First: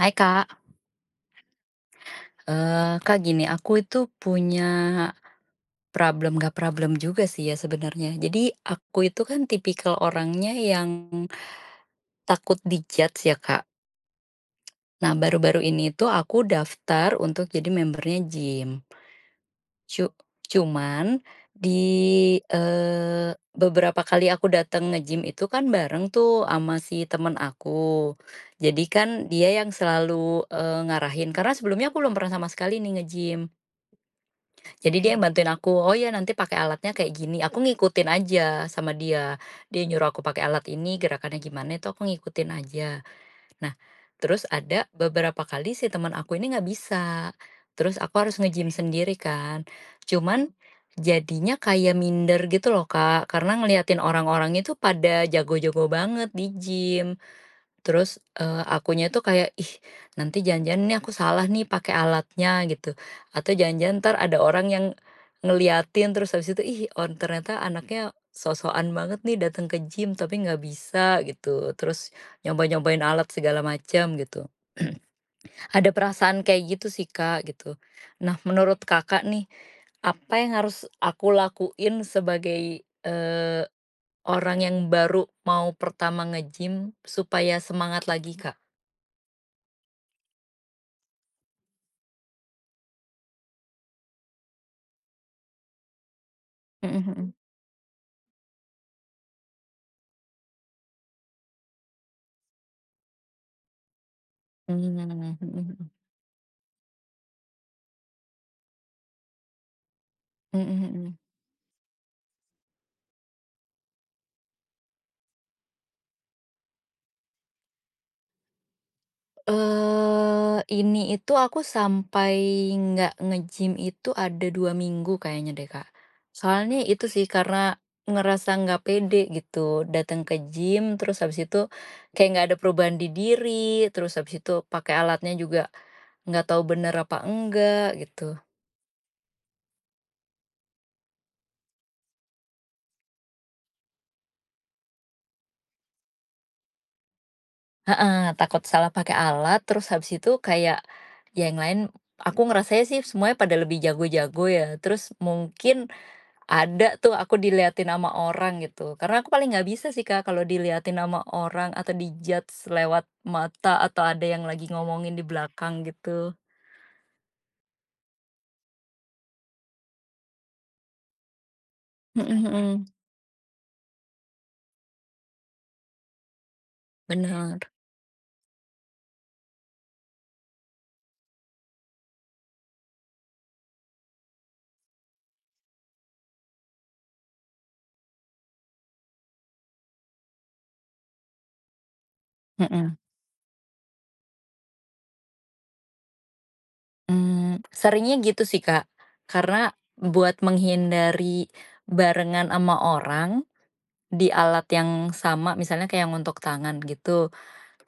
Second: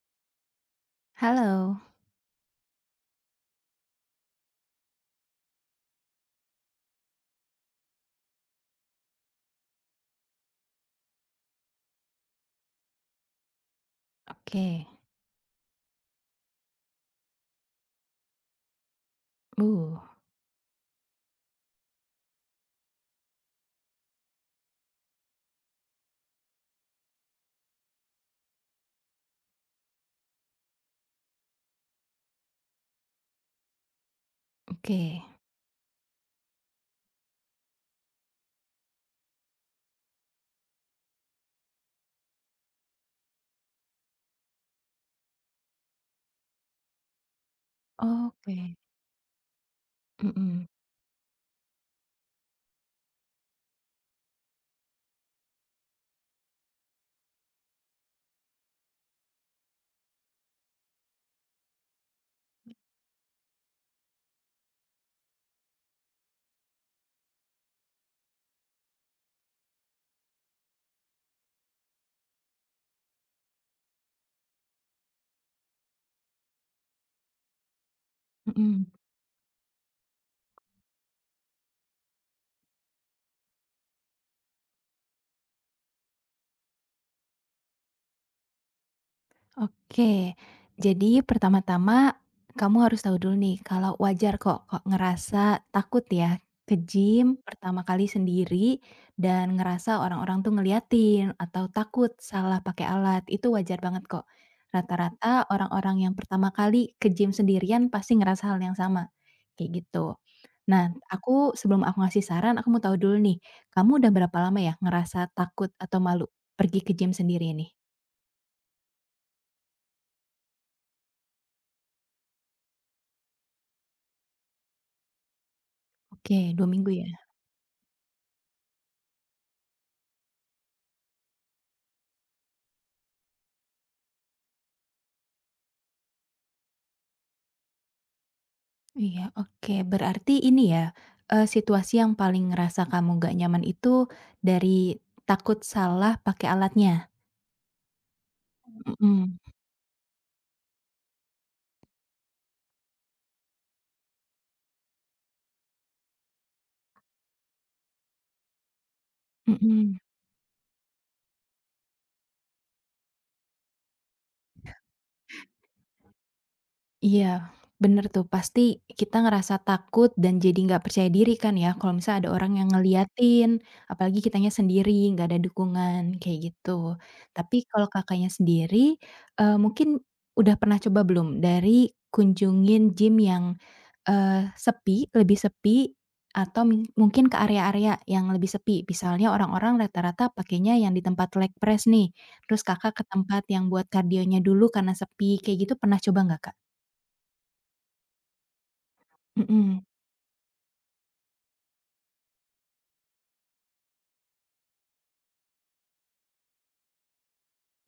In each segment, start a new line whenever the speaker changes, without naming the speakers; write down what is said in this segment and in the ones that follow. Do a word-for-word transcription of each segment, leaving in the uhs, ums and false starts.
Hai, Kak.
Halo,
eee, Kak, gini, aku itu punya problem gak problem juga sih ya sebenarnya. Jadi aku itu kan tipikal orangnya yang takut di-judge ya, Kak.
oke.
Nah, baru-baru ini tuh aku daftar untuk jadi membernya gym.
Uh,
Cu cuman di, eee, beberapa kali aku datang nge-gym itu kan bareng tuh sama si temen aku. Jadi kan dia yang selalu, eee, ngarahin, karena sebelumnya aku belum pernah sama sekali nih nge-gym. Jadi dia yang
oke.
bantuin aku, "Oh ya, nanti pakai alatnya kayak gini." Aku ngikutin aja sama dia. Dia nyuruh aku pakai alat ini, gerakannya gimana itu aku ngikutin aja. Nah, terus ada beberapa kali si teman aku ini nggak bisa. Terus aku harus nge-gym
Oke,
sendiri kan. Cuman
mhm,
jadinya kayak minder gitu loh, Kak, karena ngeliatin orang-orang itu pada jago-jago banget di gym. Terus, eee, akunya tuh kayak, "Ih, nanti jangan-jangan nih aku salah nih pakai alatnya," gitu. Atau jangan-jangan entar ada orang yang ngeliatin terus habis itu, "Ih, on ternyata anaknya sok banget nih datang ke gym tapi nggak bisa," gitu. Terus nyoba-nyobain alat segala macam gitu. Ada perasaan kayak gitu sih, Kak, gitu. Nah, menurut
mhm.
Kakak nih, apa yang harus aku lakuin sebagai, eee, orang yang baru mau pertama nge-gym supaya semangat lagi, Kak?
Oke, jadi pertama-tama kamu harus tahu dulu nih kalau wajar kok kok ngerasa takut ya ke
Mhm mhm.
gym pertama kali sendiri dan ngerasa orang-orang tuh ngeliatin atau takut salah pakai alat, itu wajar banget kok.
Mmm, mhm
Rata-rata
mhm.
orang-orang yang pertama kali ke gym sendirian pasti ngerasa hal yang sama, kayak gitu.
Mhm
Nah,
mhm.
aku sebelum aku ngasih saran, aku mau tahu dulu nih, kamu udah berapa lama ya ngerasa takut atau malu pergi ke gym sendiri ini?
Eee, ini itu aku sampai nggak nge-gym itu ada dua minggu kayaknya deh, Kak.
Oke, dua
Soalnya
minggu
itu
ya?
sih karena ngerasa nggak pede gitu datang ke gym, terus habis itu kayak nggak ada perubahan di diri, terus habis itu pakai alatnya juga nggak tahu bener apa enggak gitu.
Iya, oke. Berarti ini ya, eee, situasi yang paling ngerasa kamu gak nyaman itu dari takut salah pakai alatnya?
Heeh, takut salah pakai
Mhm,
alat, terus habis itu kayak ya yang lain aku ngerasanya sih semuanya pada lebih jago-jago ya, terus mungkin ada tuh aku diliatin sama orang gitu, karena aku paling nggak bisa
mhm.
sih, Kak, kalau diliatin sama orang atau di-judge lewat mata atau ada yang lagi ngomongin di belakang gitu.
Iya, bener tuh. Pasti kita ngerasa takut dan jadi nggak percaya diri kan ya, kalau misalnya ada
Mhm
orang yang
mhm,
ngeliatin, apalagi kitanya sendiri, nggak ada dukungan, kayak gitu. Tapi
bener,
kalau Kakaknya sendiri, eee, mungkin udah pernah coba belum dari kunjungin gym yang, eee, sepi, lebih sepi, atau ming mungkin ke area-area yang lebih sepi, misalnya orang-orang rata-rata pakainya yang di tempat leg press nih, terus Kakak
mhm.
ke tempat yang buat kardionya dulu karena sepi, kayak gitu pernah coba nggak, Kak?
Mmm, seringnya gitu sih, Kak, karena
Mhm,
buat menghindari barengan sama orang di alat yang sama, misalnya kayak yang untuk tangan gitu,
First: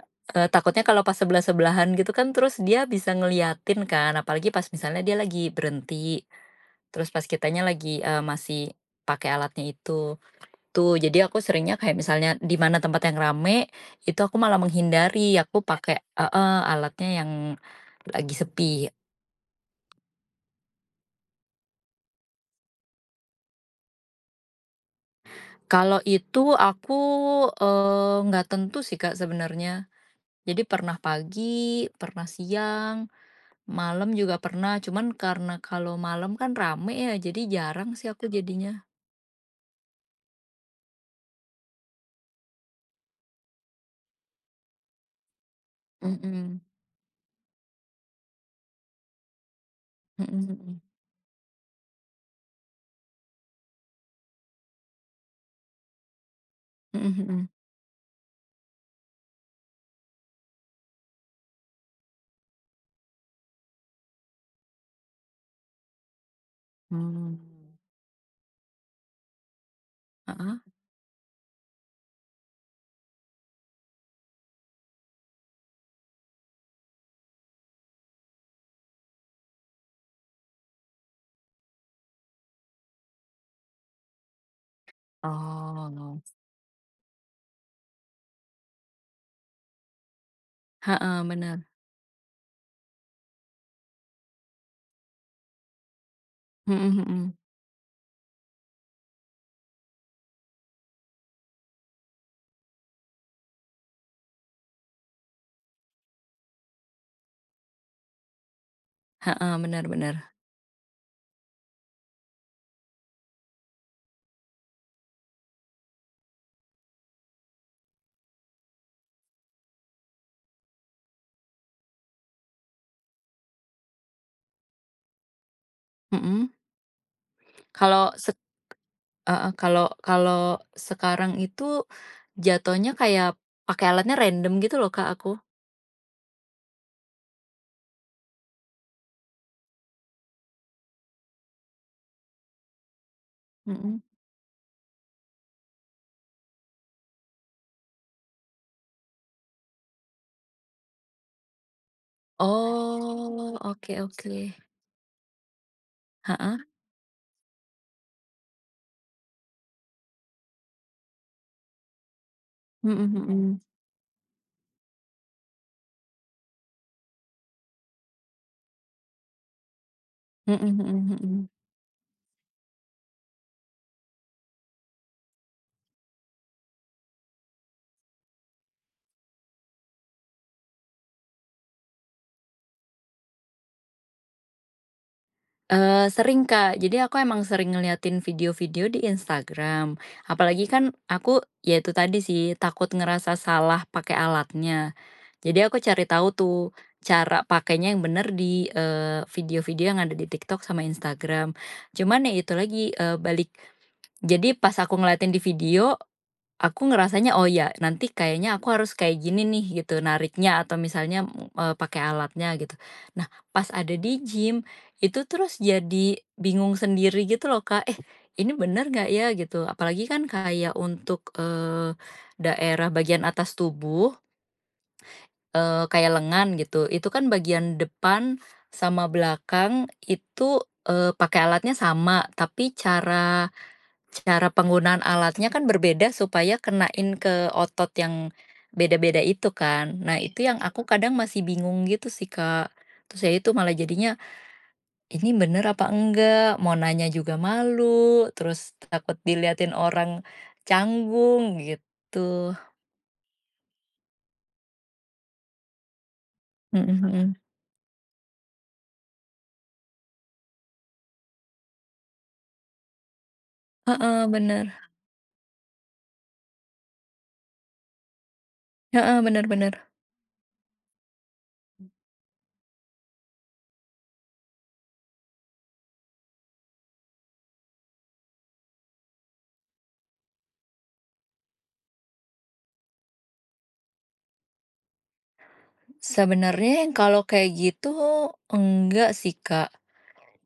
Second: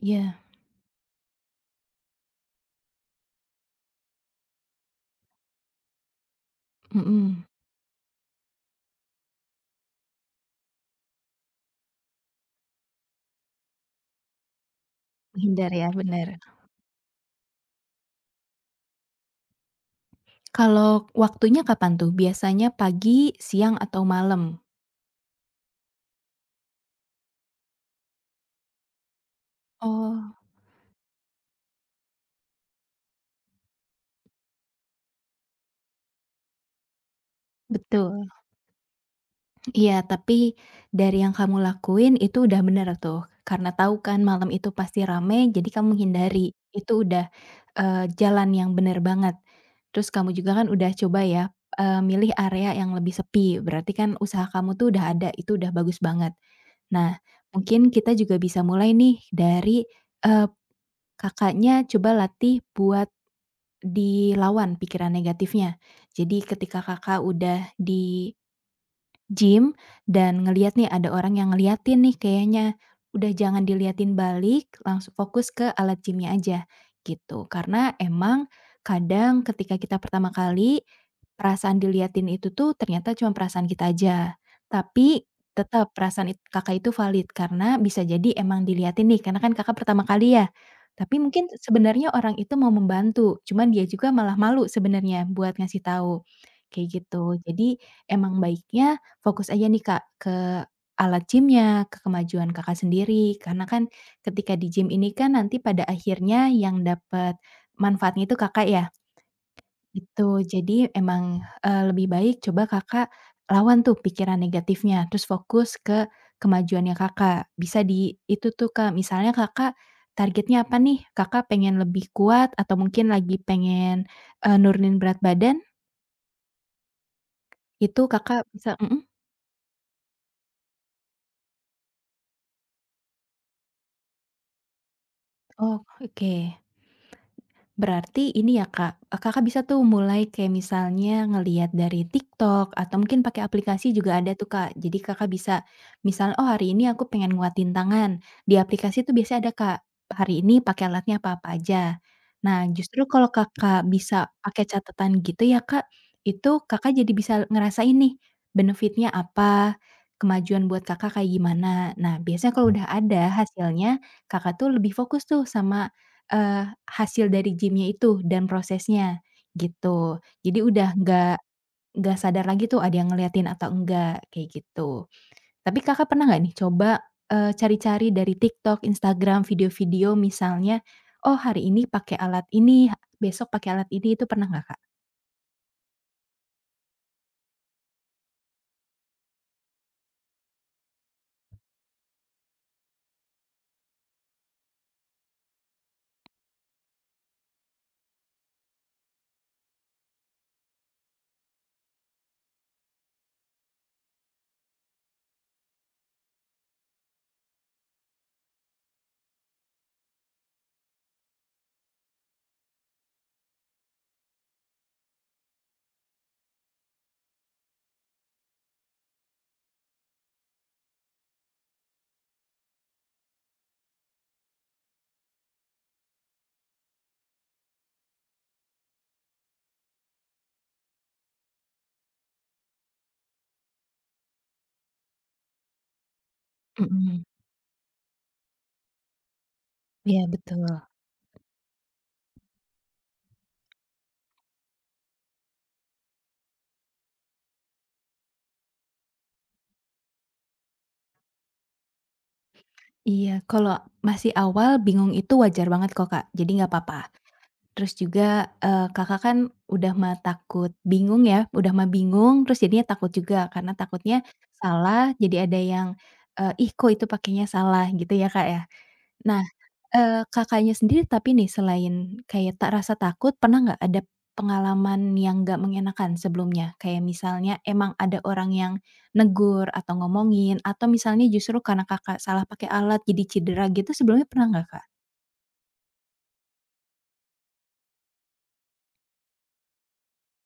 iya,
eee, takutnya kalau pas sebelah-sebelahan gitu kan terus dia bisa ngeliatin kan, apalagi pas misalnya dia lagi berhenti. Terus pas
mhm.
kitanya lagi, eee, masih pakai alatnya itu. Tuh, jadi aku seringnya kayak misalnya di mana tempat yang rame, itu aku malah menghindari, aku. Ya.
Menghindar ya,
Pakai,
bener.
heeh, alatnya yang lagi sepi.
Kalau waktunya kapan tuh? Biasanya pagi, siang, atau malam?
Kalau itu aku, eee, nggak tentu sih, Kak, sebenarnya.
Oh,
Jadi pernah pagi, pernah siang, malam juga pernah, cuman karena kalau malam kan rame ya, jadi jarang sih aku.
betul.
Betul. Jadinya.
Iya, tapi dari yang kamu lakuin itu udah bener tuh, karena tahu kan malam itu pasti rame jadi kamu hindari.
Mhm,
Itu udah, eee, jalan yang bener banget. Terus kamu
mhm
juga kan
mhm,
udah coba ya, eee, milih area yang lebih sepi, berarti kan usaha kamu tuh udah ada, itu udah bagus banget. Nah,
mhm mhm.
mungkin kita juga bisa mulai nih dari, eee, Kakaknya coba latih buat dilawan pikiran negatifnya. Jadi ketika Kakak
Mmm,
udah di Gym dan
heeh?
ngeliat nih ada orang yang ngeliatin nih kayaknya, udah jangan diliatin balik, langsung fokus ke alat gym aja, gitu. Karena emang kadang ketika kita pertama kali, perasaan diliatin itu tuh ternyata cuma perasaan kita aja. Tapi
Oh.
tetap
No.
perasaan it Kakak itu valid karena bisa jadi emang diliatin nih karena kan Kakak pertama kali ya. Tapi
Heeh,
mungkin
bener.
sebenarnya orang itu mau membantu, cuman dia juga malah malu sebenarnya buat ngasih tahu,
Mhm
kayak
mhm.
gitu. Jadi emang baiknya fokus aja nih Kak, ke alat gym-nya, ke kemajuan Kakak sendiri, karena kan ketika di gym ini kan nanti pada akhirnya yang dapat manfaatnya itu Kakak ya.
Heeh, bener bener.
Itu jadi emang, eee, lebih baik coba Kakak lawan tuh pikiran negatifnya, terus fokus ke kemajuannya Kakak. Bisa di itu tuh Kak, misalnya Kakak targetnya apa nih? Kakak pengen lebih kuat atau mungkin lagi pengen, eee, nurunin berat badan,
Mhm. Kalau
itu
sek
Kakak bisa mhm,
heeh, kalau kalau sekarang itu jatuhnya kayak pakai alatnya random gitu loh, Kak, aku.
oh, oke. Berarti ini ya Kak, eee, Kakak bisa tuh mulai kayak misalnya ngelihat dari TikTok atau mungkin pakai aplikasi
Mhm.
juga ada tuh Kak. Jadi Kakak bisa misal, "Oh hari ini aku pengen nguatin tangan." Di aplikasi tuh biasanya ada Kak, hari ini pakai alatnya apa-apa aja. Nah justru kalau
Oh,
Kakak
oke
bisa
oke.
pakai catatan gitu ya Kak, itu
Heeh.
Kakak jadi bisa ngerasain nih, benefitnya apa, kemajuan buat Kakak kayak gimana. Nah biasanya kalau udah
Mhm
ada
mhm.
hasilnya, Kakak tuh lebih fokus tuh sama Eee, hasil dari gymnya itu dan prosesnya, gitu. Jadi
Mhm
udah
mhm
nggak
mhm.
nggak sadar lagi tuh ada yang ngeliatin atau enggak, kayak gitu. Tapi Kakak pernah nggak nih coba, eee, cari-cari dari TikTok, Instagram, video-video misalnya, oh hari ini pakai alat ini, ha- besok pakai alat ini, itu pernah nggak, Kak?
Eee, sering, Kak. Jadi aku emang sering ngeliatin video-video di Instagram. Apalagi kan aku, ya itu tadi sih, takut ngerasa salah pakai alatnya. Jadi aku cari tahu tuh, cara pakainya yang bener di, eee, video-video yang ada di TikTok sama Instagram. Cuman ya itu lagi, eee, balik jadi pas aku ngeliatin di video, aku ngerasanya, "Oh ya, nanti kayaknya aku harus kayak gini nih," gitu, nariknya atau misalnya, eee, pakai alatnya gitu. Nah, pas ada di gym, itu terus jadi bingung sendiri gitu loh, Kak, "Eh, ini bener nggak ya?" Gitu. Apalagi kan kayak untuk, eee, daerah bagian atas tubuh, Eee, kayak lengan gitu, itu kan bagian depan sama belakang itu, eee, pakai alatnya sama, tapi cara cara penggunaan alatnya kan berbeda supaya kenain
Mhm,
ke otot yang beda-beda itu kan. Nah,
iya
itu yang
betul.
aku kadang masih bingung gitu sih, Kak. Terus ya itu malah jadinya, ini bener apa enggak, mau nanya juga malu, terus takut diliatin orang canggung gitu.
Iya, kalau masih awal bingung itu wajar banget kok, Kak, jadi nggak
Mhm
apa-apa.
mhm.
Terus juga, eee, Kakak kan udah mah takut bingung ya, udah mah bingung terus jadinya takut juga karena takutnya
Heeh, bener.
salah jadi ada yang, eee, "Ih kok itu pakainya salah?" Gitu ya, Kak, ya.
Heeh,
Nah,
bener bener.
eee, Kakaknya sendiri tapi nih selain kayak tak rasa takut pernah nggak ada pengalaman yang nggak mengenakan sebelumnya? Kayak misalnya emang ada orang yang negur atau ngomongin atau misalnya justru karena Kakak salah pakai alat jadi cedera gitu sebelumnya pernah nggak, Kak?
Sebenarnya yang kalau kayak gitu enggak sih, Kak.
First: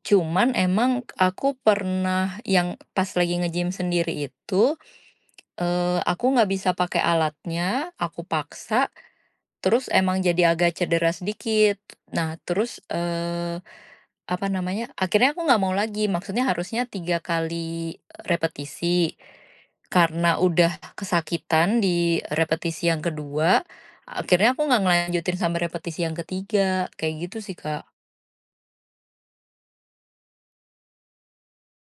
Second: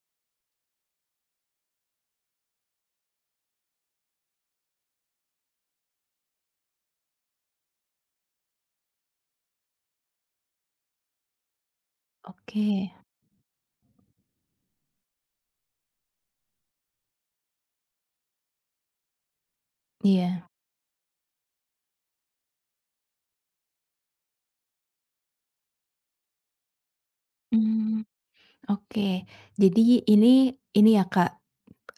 Cuman emang aku pernah yang pas lagi nge-gym sendiri itu, eee, aku nggak bisa pakai alatnya, aku paksa. Terus emang jadi agak cedera sedikit. Nah terus,
Oke,
eee, apa namanya, akhirnya aku nggak mau lagi, maksudnya harusnya tiga kali repetisi. Karena
iya,
udah kesakitan di repetisi yang kedua, akhirnya aku nggak ngelanjutin sampai repetisi yang ketiga, kayak gitu sih, Kak.
mmm. Oke, jadi ini ini ya Kak,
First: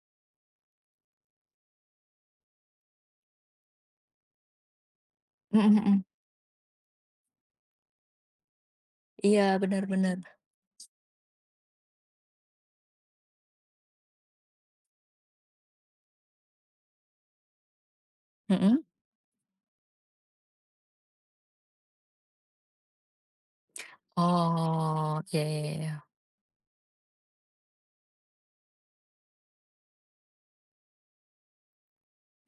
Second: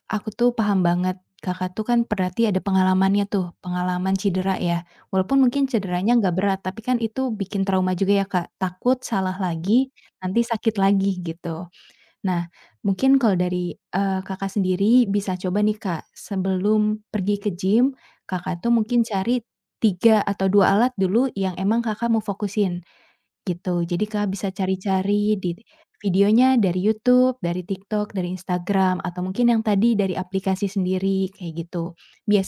aku tuh paham banget, Kakak tuh kan berarti ada pengalamannya tuh, pengalaman cedera ya. Walaupun mungkin
Mhm mhm.
cederanya nggak berat, tapi kan itu bikin trauma juga ya Kak, takut salah
Iya, benar
lagi,
bener.
nanti sakit lagi gitu. Nah, mungkin kalau dari, eee, Kakak sendiri bisa coba nih Kak, sebelum pergi ke gym, Kakak tuh
Mhm?
mungkin cari tiga atau dua alat dulu yang emang Kakak mau fokusin. Gitu, jadi kak bisa
Oh,
cari-cari
iya
di
iya iya.
videonya dari YouTube, dari TikTok, dari Instagram, atau mungkin yang tadi dari aplikasi sendiri, kayak gitu.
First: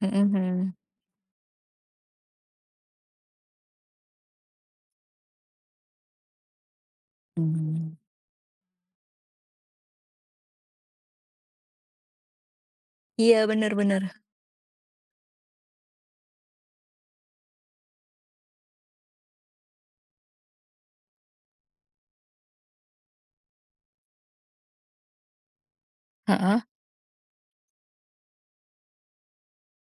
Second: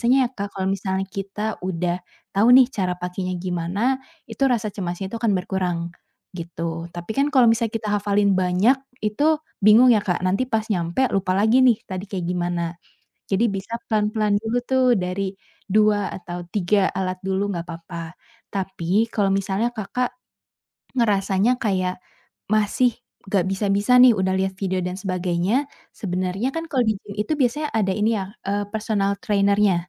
Mhm
ya Kak, kalau
mhm.
misalnya kita udah tahu nih cara pakainya gimana, itu rasa cemasnya itu akan berkurang, gitu. Tapi kan kalau misalnya kita
Mmm.
hafalin banyak, itu bingung ya Kak, nanti pas nyampe lupa lagi nih tadi kayak gimana.
Iya,
Jadi bisa
benar-benar.
pelan-pelan dulu tuh dari dua atau tiga alat dulu nggak apa-apa. Tapi kalau misalnya Kakak ngerasanya kayak masih gak bisa-bisa nih udah lihat video dan sebagainya, sebenarnya
Heeh.
kan kalau di gym itu biasanya ada ini ya, eee, personal trainer-nya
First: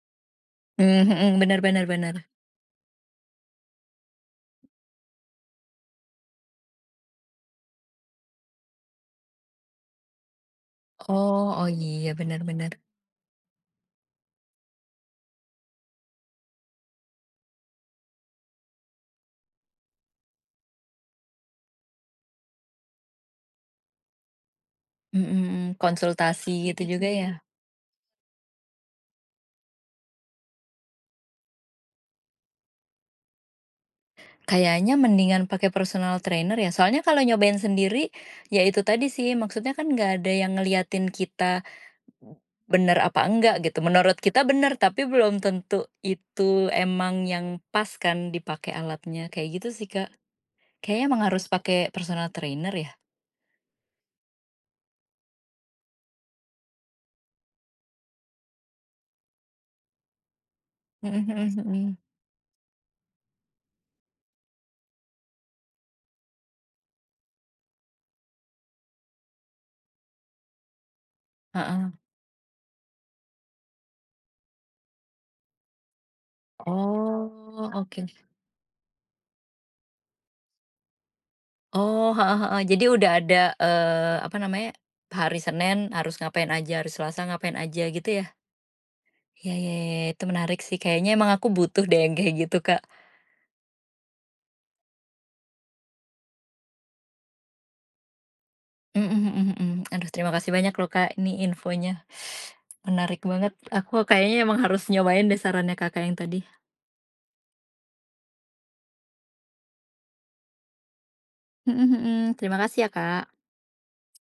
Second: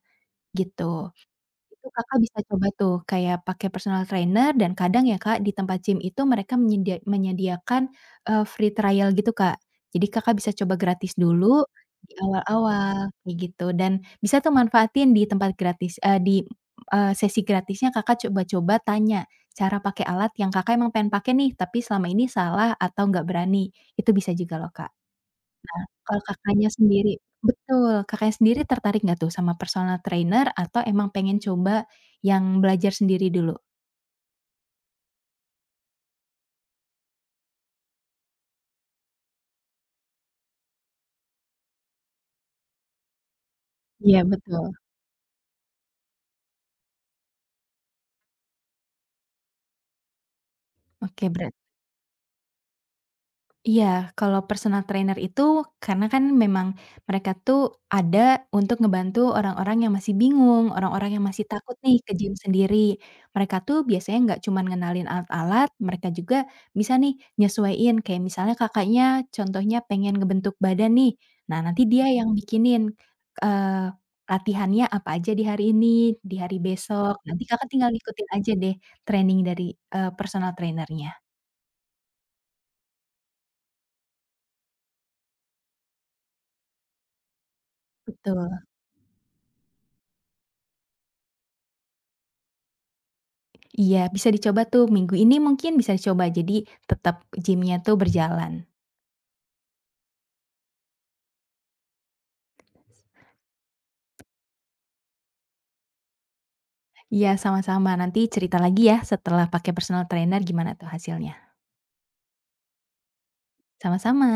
Mm, mm,
gitu.
mm. Benar benar. Heeh. Mmm, mhm, bener bener
Itu
bener.
Kakak bisa coba tuh kayak pakai personal trainer dan kadang ya Kak, di tempat gym itu mereka menyedia menyediakan, eee, free trial gitu Kak. Jadi Kakak bisa coba gratis
Oh
dulu
oh iya
di
benar bener,
awal-awal, kayak gitu. Dan bisa tuh manfaatin di tempat gratis eee, di, eee, sesi gratisnya Kakak coba-coba tanya cara pakai alat yang Kakak emang pengen pakai nih, tapi selama ini salah atau nggak berani. Itu bisa juga loh Kak.
mhm,
Kalau
konsultasi
Kakaknya
gitu juga
sendiri
ya.
betul, Kakaknya sendiri tertarik nggak tuh sama personal trainer atau emang pengen coba yang belajar sendiri dulu?
Kayaknya mendingan pakai personal trainer ya, soalnya kalau nyobain sendiri, ya itu tadi sih maksudnya kan nggak ada yang ngeliatin kita, bener apa enggak gitu, menurut
Iya,
kita bener
betul.
tapi belum tentu itu emang yang pas kan dipakai alatnya, kayak gitu sih, Kak. Kayaknya emang
Oke,
harus
berat
pakai personal trainer ya?
Iya, kalau personal trainer itu karena kan memang mereka tuh ada untuk ngebantu orang-orang yang masih bingung, orang-orang
Mhm
yang masih
mhm
takut nih
mhm,
ke gym sendiri. Mereka tuh biasanya nggak cuma ngenalin alat-alat, mereka juga bisa nih nyesuaiin. Kayak misalnya kakaknya contohnya pengen ngebentuk badan nih, nah nanti
heeh.
dia yang bikinin eh, latihannya apa aja di hari ini, di hari besok. Nanti kakak
Oh,
tinggal
oke.
ngikutin aja deh training dari eh, personal trainernya.
Oh, heeh heeh. Jadi udah ada, eee, apa namanya, hari Senin harus ngapain aja, hari Selasa ngapain aja gitu ya?
Betul.
Ya, iya iya iya, itu menarik sih, kayaknya emang aku butuh deh yang kayak gitu, Kak.
Iya, bisa dicoba tuh minggu ini mungkin bisa dicoba, jadi tetap gymnya tuh berjalan.
Mhm mhm mhm. Aduh, terima kasih banyak loh, Kak, ini infonya. Menarik banget, aku kayaknya emang harus nyobain deh sarannya Kakak yang tadi.
Iya, sama-sama. Nanti cerita lagi ya setelah pakai personal trainer gimana tuh hasilnya.
Mhm mhm, terima kasih ya, Kak.
Sama-sama.